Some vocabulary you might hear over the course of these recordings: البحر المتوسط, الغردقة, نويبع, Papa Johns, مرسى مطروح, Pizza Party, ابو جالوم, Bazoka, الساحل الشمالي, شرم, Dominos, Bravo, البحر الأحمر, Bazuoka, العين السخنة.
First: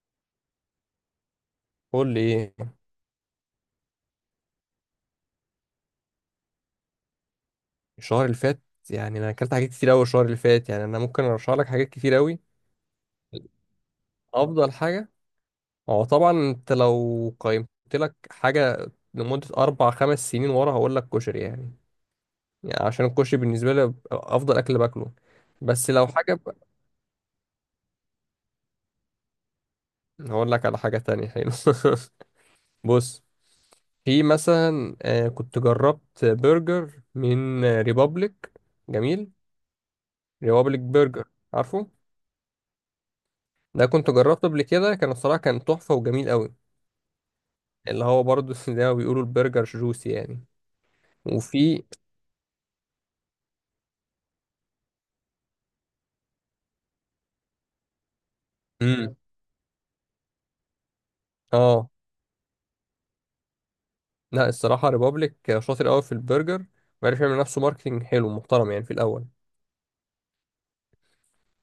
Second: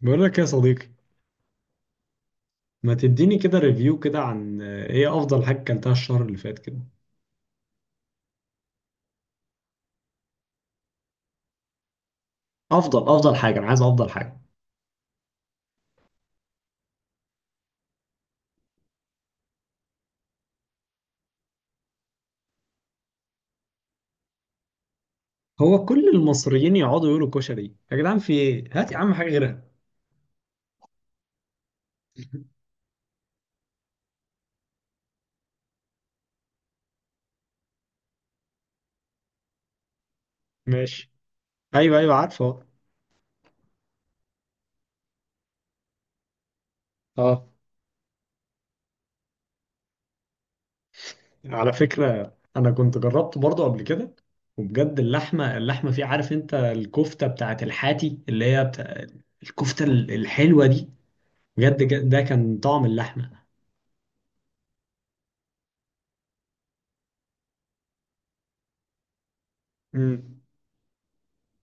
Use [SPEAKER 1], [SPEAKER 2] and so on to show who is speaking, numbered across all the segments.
[SPEAKER 1] بقول لك يا صديقي،
[SPEAKER 2] قول لي ايه؟
[SPEAKER 1] ما تديني كده ريفيو كده عن ايه افضل حاجه اكلتها الشهر اللي فات كده؟
[SPEAKER 2] الشهر اللي فات؟ يعني انا اكلت حاجات كتير قوي الشهر اللي فات. يعني انا ممكن ارشح لك حاجات كتير قوي.
[SPEAKER 1] افضل افضل حاجه، انا عايز افضل حاجه.
[SPEAKER 2] افضل حاجه. هو طبعا انت لو قيمت لك حاجه لمده 4 5 سنين ورا هقول لك كشري يعني، يعني عشان الكشري بالنسبه لي افضل اكل باكله.
[SPEAKER 1] هو
[SPEAKER 2] بس لو
[SPEAKER 1] كل
[SPEAKER 2] حاجه
[SPEAKER 1] المصريين يقعدوا يقولوا كشري، يا جدعان في ايه؟ هات يا عم حاجه غيرها.
[SPEAKER 2] هقول لك على حاجه تانية حلو. بص، في مثلا كنت جربت برجر من ريبابليك. جميل. ريبابليك
[SPEAKER 1] ماشي.
[SPEAKER 2] برجر. عارفه؟
[SPEAKER 1] ايوه ايوه عارفه.
[SPEAKER 2] ده كنت جربته قبل كده، كان الصراحة كان تحفة وجميل قوي.
[SPEAKER 1] اه.
[SPEAKER 2] اللي هو برضه زي ما بيقولوا البرجر جوسي يعني.
[SPEAKER 1] على
[SPEAKER 2] وفي
[SPEAKER 1] فكره انا كنت جربته برضه قبل كده، وبجد اللحمه، اللحمه فيه، عارف انت الكفته بتاعت الحاتي اللي هي بتاع
[SPEAKER 2] امم
[SPEAKER 1] الكفته الحلوه دي؟ بجد
[SPEAKER 2] اه
[SPEAKER 1] ده كان طعم اللحمه.
[SPEAKER 2] لا الصراحة ريبابليك شاطر قوي في البرجر، وعرف يعمل نفسه ماركتنج حلو محترم يعني في الأول.
[SPEAKER 1] امم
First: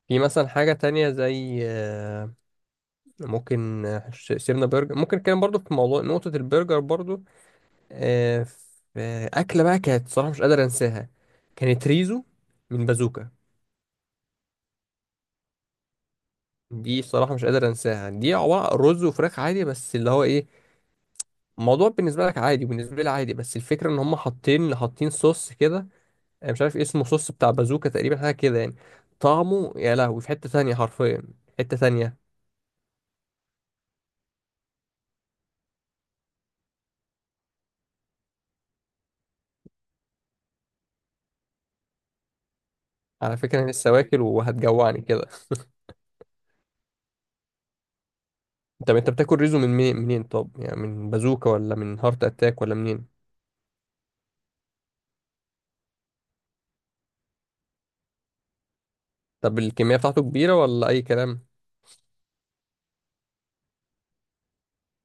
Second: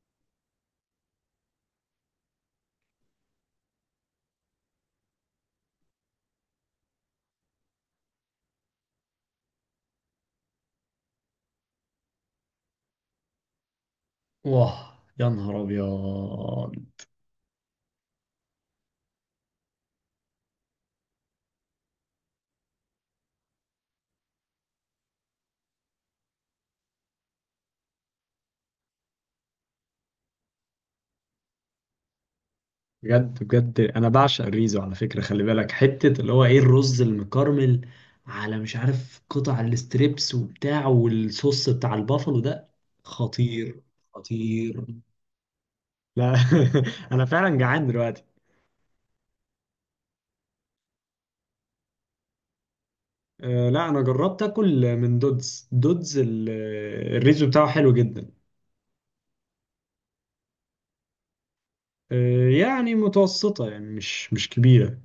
[SPEAKER 2] في مثلا حاجة تانية زي ممكن سيبنا برجر، ممكن كان برضه في موضوع نقطة البرجر برضه. آه، في أكلة بقى كانت صراحة مش قادر أنساها، كانت ريزو من بازوكا.
[SPEAKER 1] واه، يا نهار ابيض.
[SPEAKER 2] دي صراحة مش قادر أنساها. دي عبارة عن رز وفراخ عادي، بس اللي هو إيه، الموضوع بالنسبه لك عادي وبالنسبه لي عادي، بس الفكره ان هم حاطين حاطين صوص كده. أنا مش عارف إيه اسمه، صوص بتاع بازوكا تقريبا، حاجه كده يعني. طعمه يا لهوي في حته تانية حرفيا، حته تانية.
[SPEAKER 1] بجد بجد انا بعشق الريزو، على فكره خلي بالك حته اللي هو ايه، الرز المكرمل، على مش عارف قطع الاستريبس وبتاع، والصوص بتاع البافلو ده
[SPEAKER 2] على فكره انا
[SPEAKER 1] خطير.
[SPEAKER 2] لسه واكل
[SPEAKER 1] خطير.
[SPEAKER 2] وهتجوعني كده.
[SPEAKER 1] لا. انا فعلا جعان دلوقتي.
[SPEAKER 2] طب انت بتاكل ريزو من منين طب؟ يعني من بازوكا ولا من هارت اتاك ولا منين؟
[SPEAKER 1] أه لا، انا جربت اكل من دودز. الريزو بتاعه حلو جدا.
[SPEAKER 2] طب الكميه بتاعته كبيره ولا اي كلام؟
[SPEAKER 1] أه يعني متوسطه، يعني مش كبيره.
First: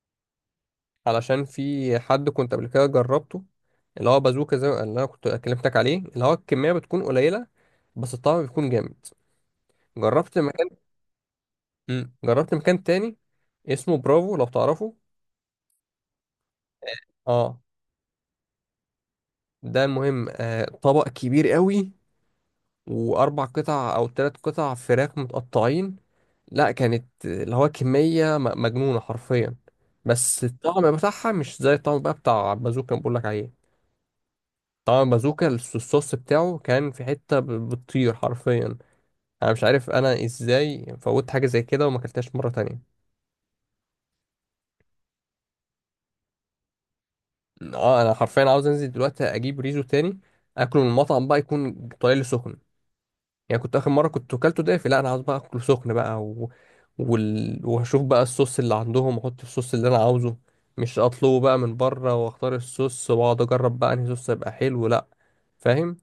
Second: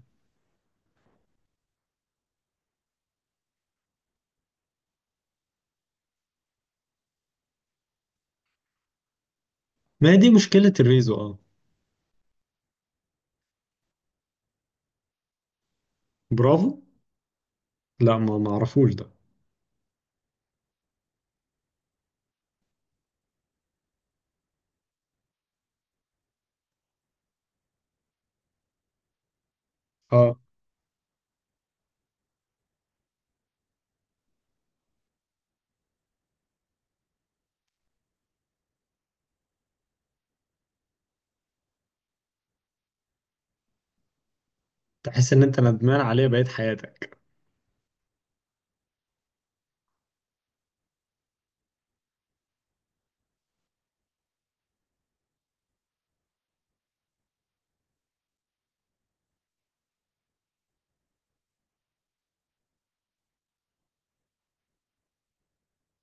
[SPEAKER 2] علشان في حد كنت قبل كده جربته، اللي هو بازوكا زي اللي انا كنت كلمتك عليه، اللي هو الكميه بتكون قليله بس الطعم بيكون جامد.
[SPEAKER 1] ما هي دي
[SPEAKER 2] جربت مكان.
[SPEAKER 1] مشكله الريزو، اه.
[SPEAKER 2] جربت مكان تاني اسمه برافو لو تعرفه.
[SPEAKER 1] برافو.
[SPEAKER 2] اه
[SPEAKER 1] لا، ما اعرفوش ده.
[SPEAKER 2] ده مهم. طبق كبير قوي، و 4 قطع او 3 قطع فراخ متقطعين. لا كانت اللي هو كمية مجنونة حرفيا،
[SPEAKER 1] اه.
[SPEAKER 2] بس الطعم بتاعها مش زي الطعم بقى بتاع بازوكا اللي بقولك عليه. طعم بازوكا الصوص بتاعه كان في حتة بتطير حرفيا. انا مش عارف انا ازاي فوت حاجة زي كده وما اكلتهاش مرة تانية.
[SPEAKER 1] تحس ان انت ندمان عليه بقيت حياتك.
[SPEAKER 2] اه انا حرفيا عاوز انزل دلوقتي اجيب ريزو تاني، اكله من المطعم بقى يكون طالع لي سخن. يعني كنت اخر مره كنت اكلته دافي، لا انا عاوز بقى اكله سخن بقى وهشوف بقى الصوص اللي عندهم واحط الصوص اللي انا عاوزه، مش اطلبه بقى من بره، واختار الصوص واقعد اجرب بقى انهي صوص هيبقى حلو لا. فاهم؟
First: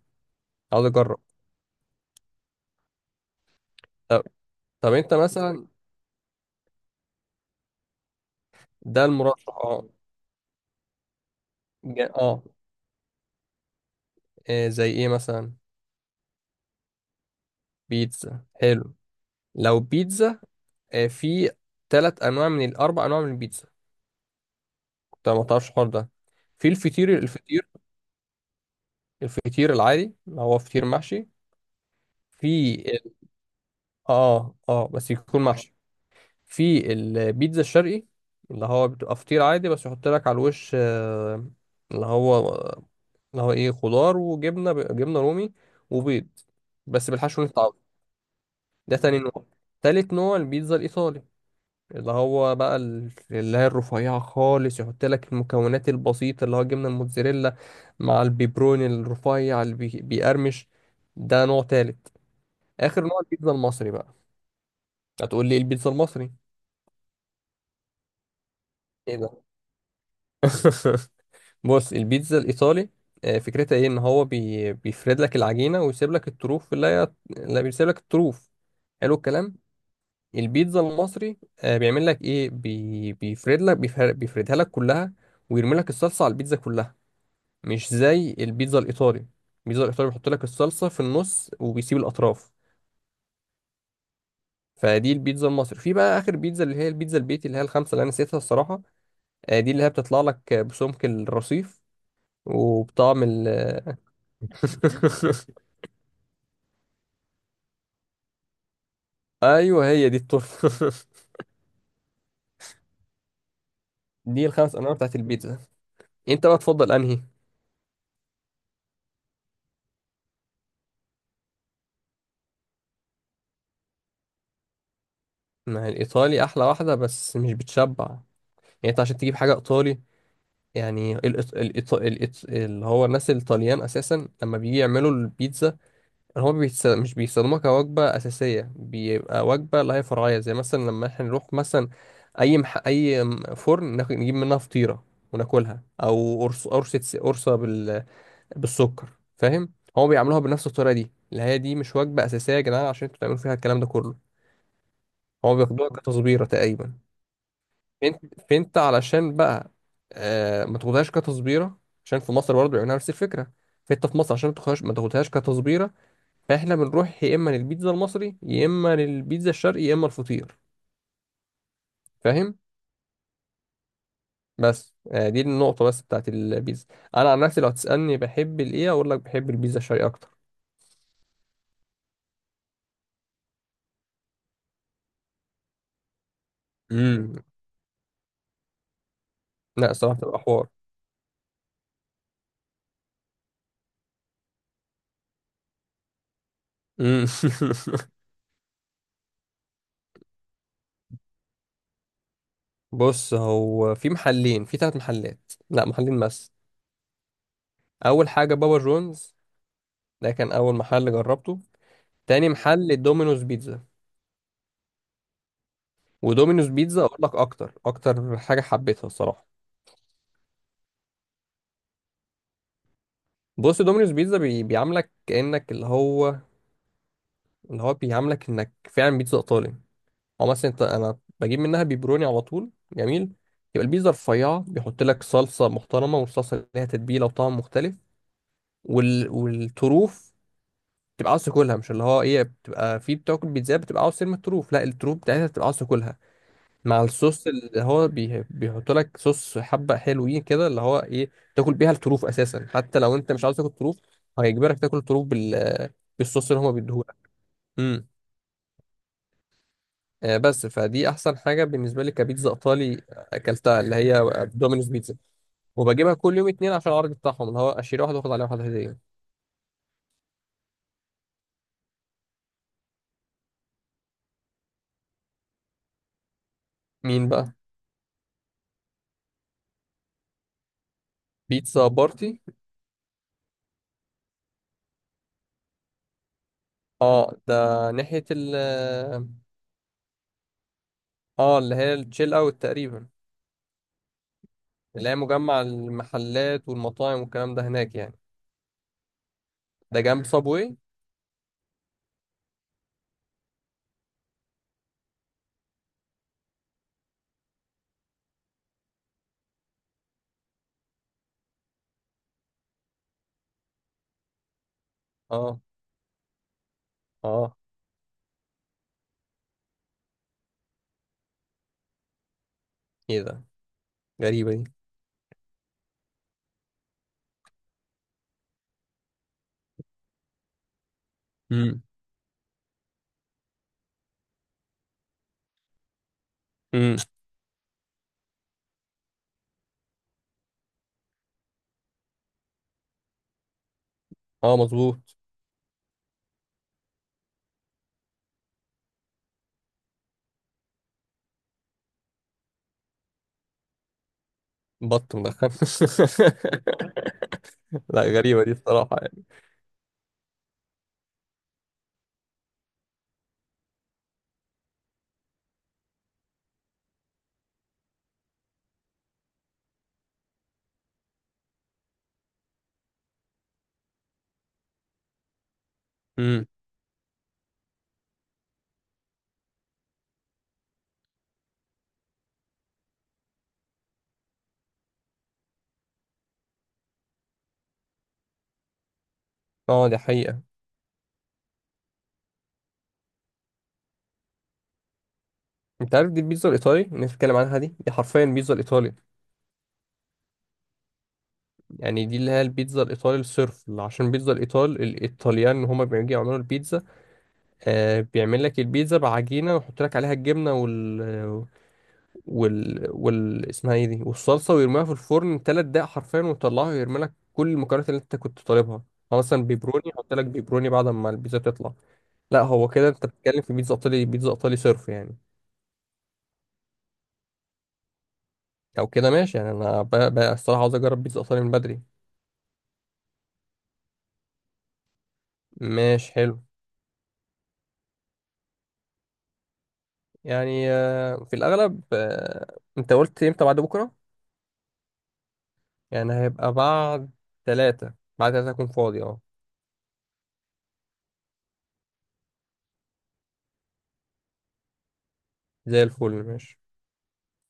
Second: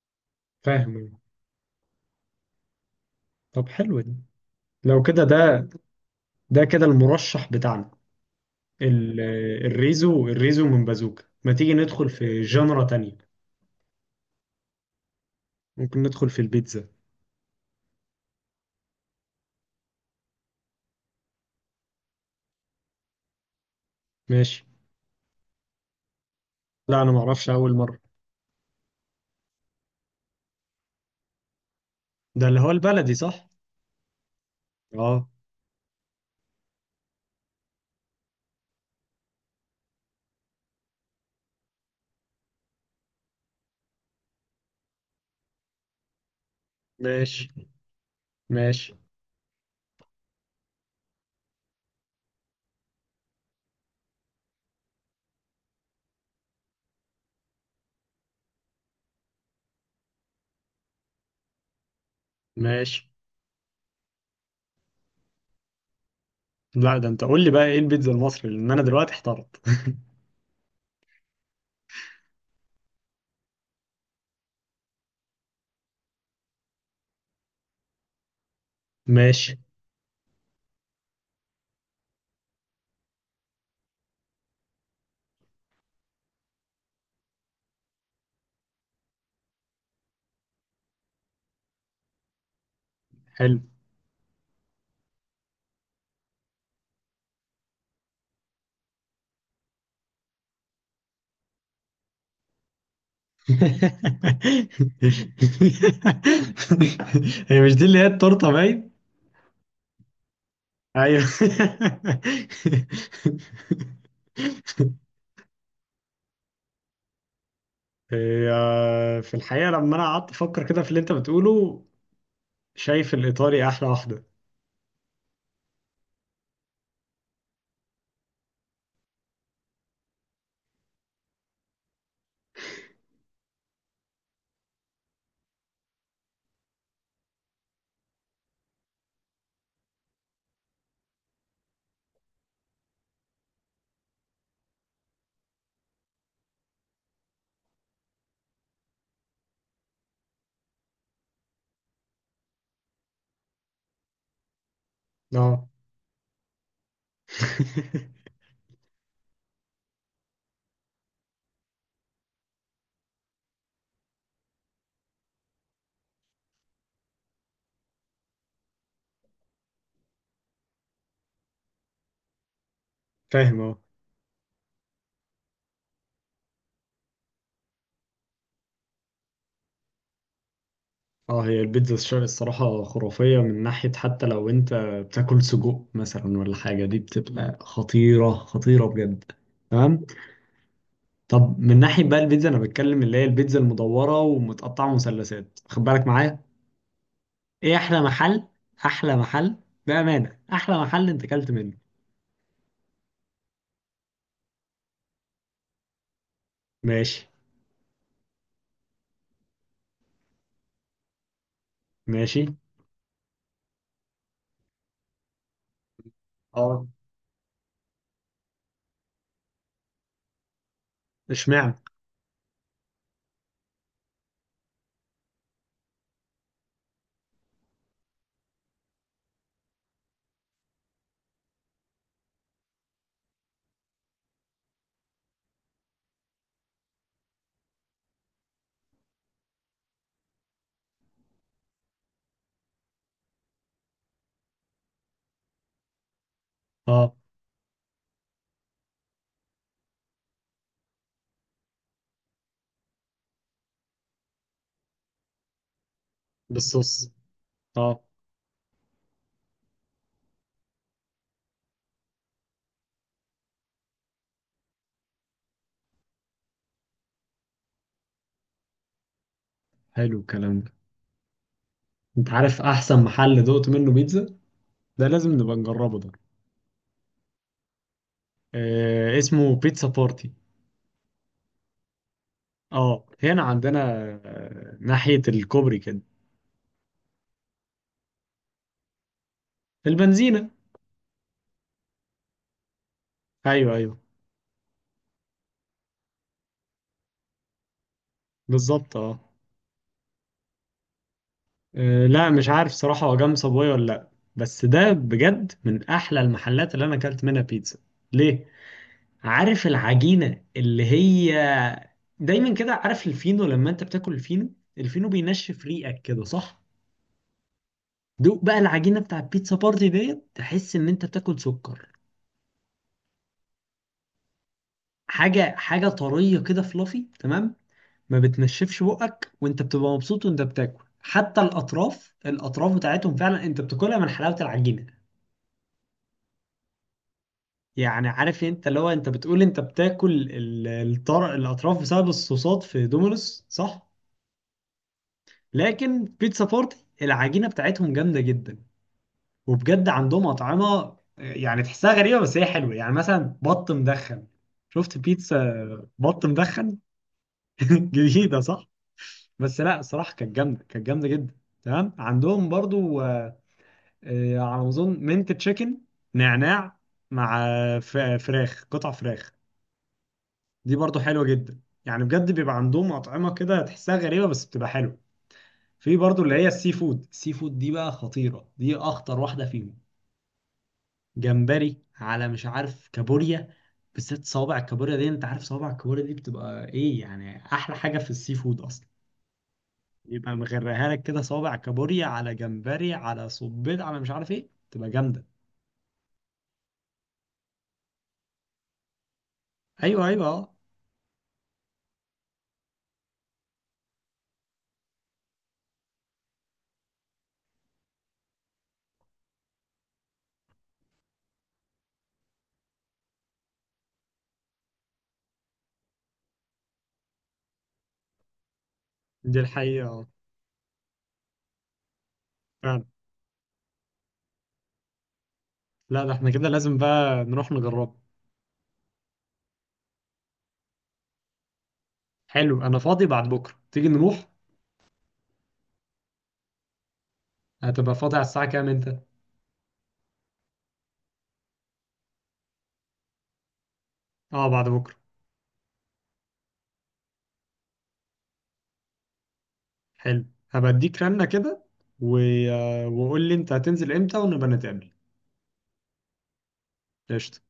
[SPEAKER 2] عاوز
[SPEAKER 1] فاهم.
[SPEAKER 2] اجرب.
[SPEAKER 1] طب حلو دي.
[SPEAKER 2] طب, طب
[SPEAKER 1] لو
[SPEAKER 2] انت
[SPEAKER 1] كده
[SPEAKER 2] مثلا.
[SPEAKER 1] ده كده المرشح بتاعنا.
[SPEAKER 2] ده
[SPEAKER 1] ال-
[SPEAKER 2] المرشح اه.
[SPEAKER 1] الريزو، الريزو من بازوكا. ما تيجي ندخل في
[SPEAKER 2] اه.
[SPEAKER 1] جنرا تانية؟
[SPEAKER 2] زي ايه مثلا؟
[SPEAKER 1] ممكن ندخل في البيتزا.
[SPEAKER 2] بيتزا حلو. لو بيتزا في 3 انواع من ال 4 انواع من البيتزا.
[SPEAKER 1] ماشي.
[SPEAKER 2] انت ما تعرفش الحوار ده؟ في
[SPEAKER 1] لا انا
[SPEAKER 2] الفطير.
[SPEAKER 1] معرفش،
[SPEAKER 2] الفطير،
[SPEAKER 1] اول مرة.
[SPEAKER 2] الفطير العادي اللي هو فطير محشي.
[SPEAKER 1] ده اللي هو
[SPEAKER 2] في ال...
[SPEAKER 1] البلدي صح؟
[SPEAKER 2] اه اه بس
[SPEAKER 1] اه.
[SPEAKER 2] يكون محشي. في البيتزا الشرقي، اللي هو بتبقى فطير عادي بس يحط لك على الوش اللي هو اللي هو ايه، خضار وجبنه، جبنه رومي وبيض، بس بالحشو
[SPEAKER 1] ماشي.
[SPEAKER 2] اللي انت عاوزه.
[SPEAKER 1] ماشي.
[SPEAKER 2] ده تاني نوع. تالت نوع البيتزا الايطالي، اللي هو بقى اللي هي الرفيعة خالص، يحط لك المكونات البسيطة اللي هو جبنة الموتزاريلا مع البيبروني الرفيع اللي بيقرمش. ده نوع تالت. آخر
[SPEAKER 1] ماشي.
[SPEAKER 2] نوع البيتزا المصري بقى. هتقول لي إيه البيتزا المصري.
[SPEAKER 1] لا ده انت قول لي بقى ايه البيتزا المصري، لان انا دلوقتي
[SPEAKER 2] ايه ده؟
[SPEAKER 1] احترت.
[SPEAKER 2] بص، البيتزا الإيطالي فكرتها ايه، ان هو بيفرد لك العجينة ويسيب لك الطروف، اللي هي اللي بيسيب لك الطروف. حلو الكلام.
[SPEAKER 1] ماشي،
[SPEAKER 2] البيتزا المصري بيعمل لك ايه، بي... بيفرد لك بيفر... بيفردها لك كلها، ويرمي لك الصلصة على البيتزا كلها. مش زي البيتزا الإيطالي. البيتزا الإيطالي بيحط لك الصلصة في النص وبيسيب الأطراف.
[SPEAKER 1] حلو.
[SPEAKER 2] فدي البيتزا المصري. في بقى آخر بيتزا اللي هي البيتزا البيتي، اللي هي الخمسة اللي أنا نسيتها الصراحة. دي اللي هي بتطلع لك بسمك الرصيف وبطعم
[SPEAKER 1] هي مش دي اللي هي التورته باين؟
[SPEAKER 2] أيوه هي دي التورتة.
[SPEAKER 1] ايوه.
[SPEAKER 2] دي ال 5 أنواع بتاعت البيتزا. أنت بقى تفضل أنهي؟
[SPEAKER 1] هي في الحقيقة لما أنا قعدت أفكر كده في اللي أنت بتقوله، شايف الإيطالي أحلى واحدة.
[SPEAKER 2] ما هي الإيطالي أحلى واحدة بس مش بتشبع. يعني أنت عشان تجيب حاجة إيطالي، يعني اللي هو الناس الإيطاليان أساسا لما بيجي يعملوا البيتزا، هو مش بيستخدموها كوجبة أساسية، بيبقى وجبة لها فرعية، زي مثلا لما احنا نروح مثلا أي أي فرن نجيب منها فطيرة وناكلها، أو قرص، قرصة بالسكر. فاهم؟ هو بيعملوها بنفس الطريقة دي، اللي هي دي مش وجبة أساسية يا جدعان عشان انتوا تعملوا فيها الكلام ده كله. هو
[SPEAKER 1] أه.
[SPEAKER 2] بياخدوها كتصبيرة تقريبا. فانت، فانت علشان بقى ما تاخدهاش كتصبيرة، عشان في مصر برضه بيعملوها نفس الفكرة. فانت في مصر عشان ما تاخدهاش، ما تاخدهاش كتصبيرة. فاحنا بنروح يا اما للبيتزا المصري، يا اما للبيتزا الشرقي، يا اما الفطير. فاهم؟
[SPEAKER 1] فاهم أه.
[SPEAKER 2] بس دي النقطه بس بتاعت البيتزا. انا عن نفسي لو هتسالني بحب الايه، اقول لك بحب البيتزا الشرقي اكتر.
[SPEAKER 1] أه، هي البيتزا الشرقي الصراحة خرافية من ناحية، حتى لو أنت بتاكل سجق مثلا ولا حاجة، دي
[SPEAKER 2] امم.
[SPEAKER 1] بتبقى خطيرة، خطيرة بجد.
[SPEAKER 2] لا
[SPEAKER 1] تمام.
[SPEAKER 2] صراحه بتبقى حوار.
[SPEAKER 1] طب من ناحية بقى البيتزا، أنا بتكلم اللي هي البيتزا المدورة ومتقطعة مثلثات، خد بالك معايا.
[SPEAKER 2] مم.
[SPEAKER 1] إيه أحلى محل؟ أحلى محل، بأمانة أحلى محل أنت أكلت منه.
[SPEAKER 2] بص، هو في محلين، في 3 محلات، لا محلين بس.
[SPEAKER 1] ماشي.
[SPEAKER 2] اول حاجه بابا جونز، ده كان اول محل جربته.
[SPEAKER 1] ماشي.
[SPEAKER 2] تاني محل دومينوز بيتزا. ودومينوز
[SPEAKER 1] اه.
[SPEAKER 2] بيتزا اقول لك اكتر اكتر حاجه حبيتها الصراحه.
[SPEAKER 1] اشمعنى؟
[SPEAKER 2] بص، دومينوز بيتزا بيعاملك كانك اللي هو، اللي هو بيعاملك انك فعلا بيتزا ايطالي. او مثلا انت، انا بجيب منها بيبروني على طول، جميل. يبقى البيتزا رفيعه، بيحط لك صلصه محترمه، والصلصه ليها تتبيله وطعم مختلف. والطروف تبقى عاوز تاكلها، مش اللي هو ايه، بتبقى في بتاكل بيتزا بتبقى عاوز ترمي الطروف، لا الطروف بتاعتها بتبقى عاوز تاكلها مع
[SPEAKER 1] اه.
[SPEAKER 2] الصوص، اللي هو بيحط لك صوص حبه حلوين كده، اللي هو ايه تاكل بيها الطروف اساسا. حتى لو انت مش عاوز تاكل طروف، هيجبرك تاكل الطروف بالصوص اللي هما
[SPEAKER 1] بالصوص.
[SPEAKER 2] بيديهولك.
[SPEAKER 1] اه.
[SPEAKER 2] بس فدي احسن حاجه بالنسبه لي كبيتزا ايطالي اكلتها، اللي هي دومينوز بيتزا. وبجيبها كل يوم اتنين عشان العرض بتاعهم اللي هو اشتري واحده واخد عليها واحده هديه.
[SPEAKER 1] حلو الكلام ده. انت عارف احسن محل دقت منه بيتزا؟ ده لازم نبقى نجربه ده.
[SPEAKER 2] مين بقى؟
[SPEAKER 1] آه اسمه بيتزا بارتي.
[SPEAKER 2] بيتزا بارتي.
[SPEAKER 1] اه هنا عندنا، آه ناحية الكوبري كده.
[SPEAKER 2] اه ده ناحيه
[SPEAKER 1] البنزينة.
[SPEAKER 2] اه اللي هي التشيل اوت تقريبا،
[SPEAKER 1] ايوه ايوه.
[SPEAKER 2] اللي هي مجمع المحلات والمطاعم والكلام ده هناك يعني.
[SPEAKER 1] بالظبط اه.
[SPEAKER 2] ده جنب صابوي.
[SPEAKER 1] لا مش عارف صراحة هو جنب صابوي ولا لا، بس ده بجد من احلى المحلات اللي انا اكلت منها بيتزا. ليه؟ عارف العجينة اللي هي، دايما كده عارف الفينو، لما انت بتاكل الفينو، الفينو
[SPEAKER 2] اه
[SPEAKER 1] بينشف ريقك كده صح؟
[SPEAKER 2] اه.
[SPEAKER 1] دوق بقى العجينه بتاع البيتزا بارتي ديت، تحس ان انت بتاكل سكر.
[SPEAKER 2] ايه ده؟ غريبه دي.
[SPEAKER 1] حاجه، حاجه طريه كده فلافي، تمام. ما بتنشفش بقك وانت بتبقى مبسوط وانت بتاكل، حتى
[SPEAKER 2] امم،
[SPEAKER 1] الاطراف، الاطراف بتاعتهم فعلا انت بتاكلها من حلاوه العجينه.
[SPEAKER 2] امم.
[SPEAKER 1] يعني عارف انت اللي هو انت بتقول انت بتاكل الاطراف بسبب الصوصات في دومينوس صح؟
[SPEAKER 2] اه مظبوط.
[SPEAKER 1] لكن بيتزا بارتي، العجينه بتاعتهم جامده جدا. وبجد عندهم أطعمة يعني تحسها غريبة بس هي حلوة، يعني مثلا بط مدخن. شفت
[SPEAKER 2] بط مدخن؟
[SPEAKER 1] بيتزا بط مدخن؟
[SPEAKER 2] لا
[SPEAKER 1] جديدة
[SPEAKER 2] غريبه دي
[SPEAKER 1] صح؟
[SPEAKER 2] بصراحه يعني.
[SPEAKER 1] بس لا صراحة كانت جامدة، كانت جامدة جدا. تمام، عندهم برضو على ما أظن منت تشيكن نعناع، مع فراخ، قطع فراخ. دي برضو حلوة جدا، يعني بجد بيبقى عندهم أطعمة كده تحسها غريبة بس بتبقى حلوة. في برضو اللي
[SPEAKER 2] امم.
[SPEAKER 1] هي السي فود، السي فود دي بقى خطيرة، دي أخطر واحدة فيهم. جمبري، على مش عارف كابوريا، بالذات صوابع الكابوريا دي. انت عارف صوابع الكابوريا دي بتبقى ايه؟ يعني احلى حاجه في السي فود اصلا.
[SPEAKER 2] اه دي
[SPEAKER 1] يبقى
[SPEAKER 2] حقيقة.
[SPEAKER 1] مغرقها لك كده صوابع كابوريا على جمبري على صبيط على مش عارف ايه، تبقى جامده.
[SPEAKER 2] انت عارف دي البيتزا الايطالي اللي نتكلم عنها، دي دي حرفيا بيتزا الايطالي.
[SPEAKER 1] ايوه ايوه اه.
[SPEAKER 2] يعني دي اللي هي البيتزا الايطالي الصرف، عشان بيتزا الايطال الايطاليان هما بيجي يعملوا البيتزا بيعمل لك البيتزا بعجينه ويحط لك عليها الجبنه وال وال وال اسمها ايه دي، والصلصه، ويرميها في الفرن 3 دقايق حرفيا، ويطلعها ويرمي لك كل المكونات اللي انت كنت طالبها. هو
[SPEAKER 1] دي
[SPEAKER 2] مثلا بيبروني،
[SPEAKER 1] الحقيقه اه.
[SPEAKER 2] يحط لك بيبروني بعد ما البيتزا تطلع. لا هو
[SPEAKER 1] فعلا.
[SPEAKER 2] كده انت بتتكلم في بيتزا ايطالي، بيتزا ايطالي صرف يعني.
[SPEAKER 1] لا ده احنا كده لازم بقى نروح نجربه.
[SPEAKER 2] او كده ماشي. يعني انا بقى الصراحه عاوز اجرب بيتزا ايطالي من بدري.
[SPEAKER 1] حلو، انا فاضي بعد بكره تيجي نروح.
[SPEAKER 2] ماشي حلو.
[SPEAKER 1] هتبقى فاضي على الساعه كام انت؟
[SPEAKER 2] يعني في الأغلب. أنت قلت إمتى؟ بعد بكرة؟
[SPEAKER 1] اه بعد بكره.
[SPEAKER 2] يعني هيبقى بعد 3. بعد تلاتة أكون فاضي أه.
[SPEAKER 1] حلو، هبقى اديك رنه كده و... وقول لي انت هتنزل امتى ونبقى نتقابل.
[SPEAKER 2] زي الفل ماشي.
[SPEAKER 1] قشطه.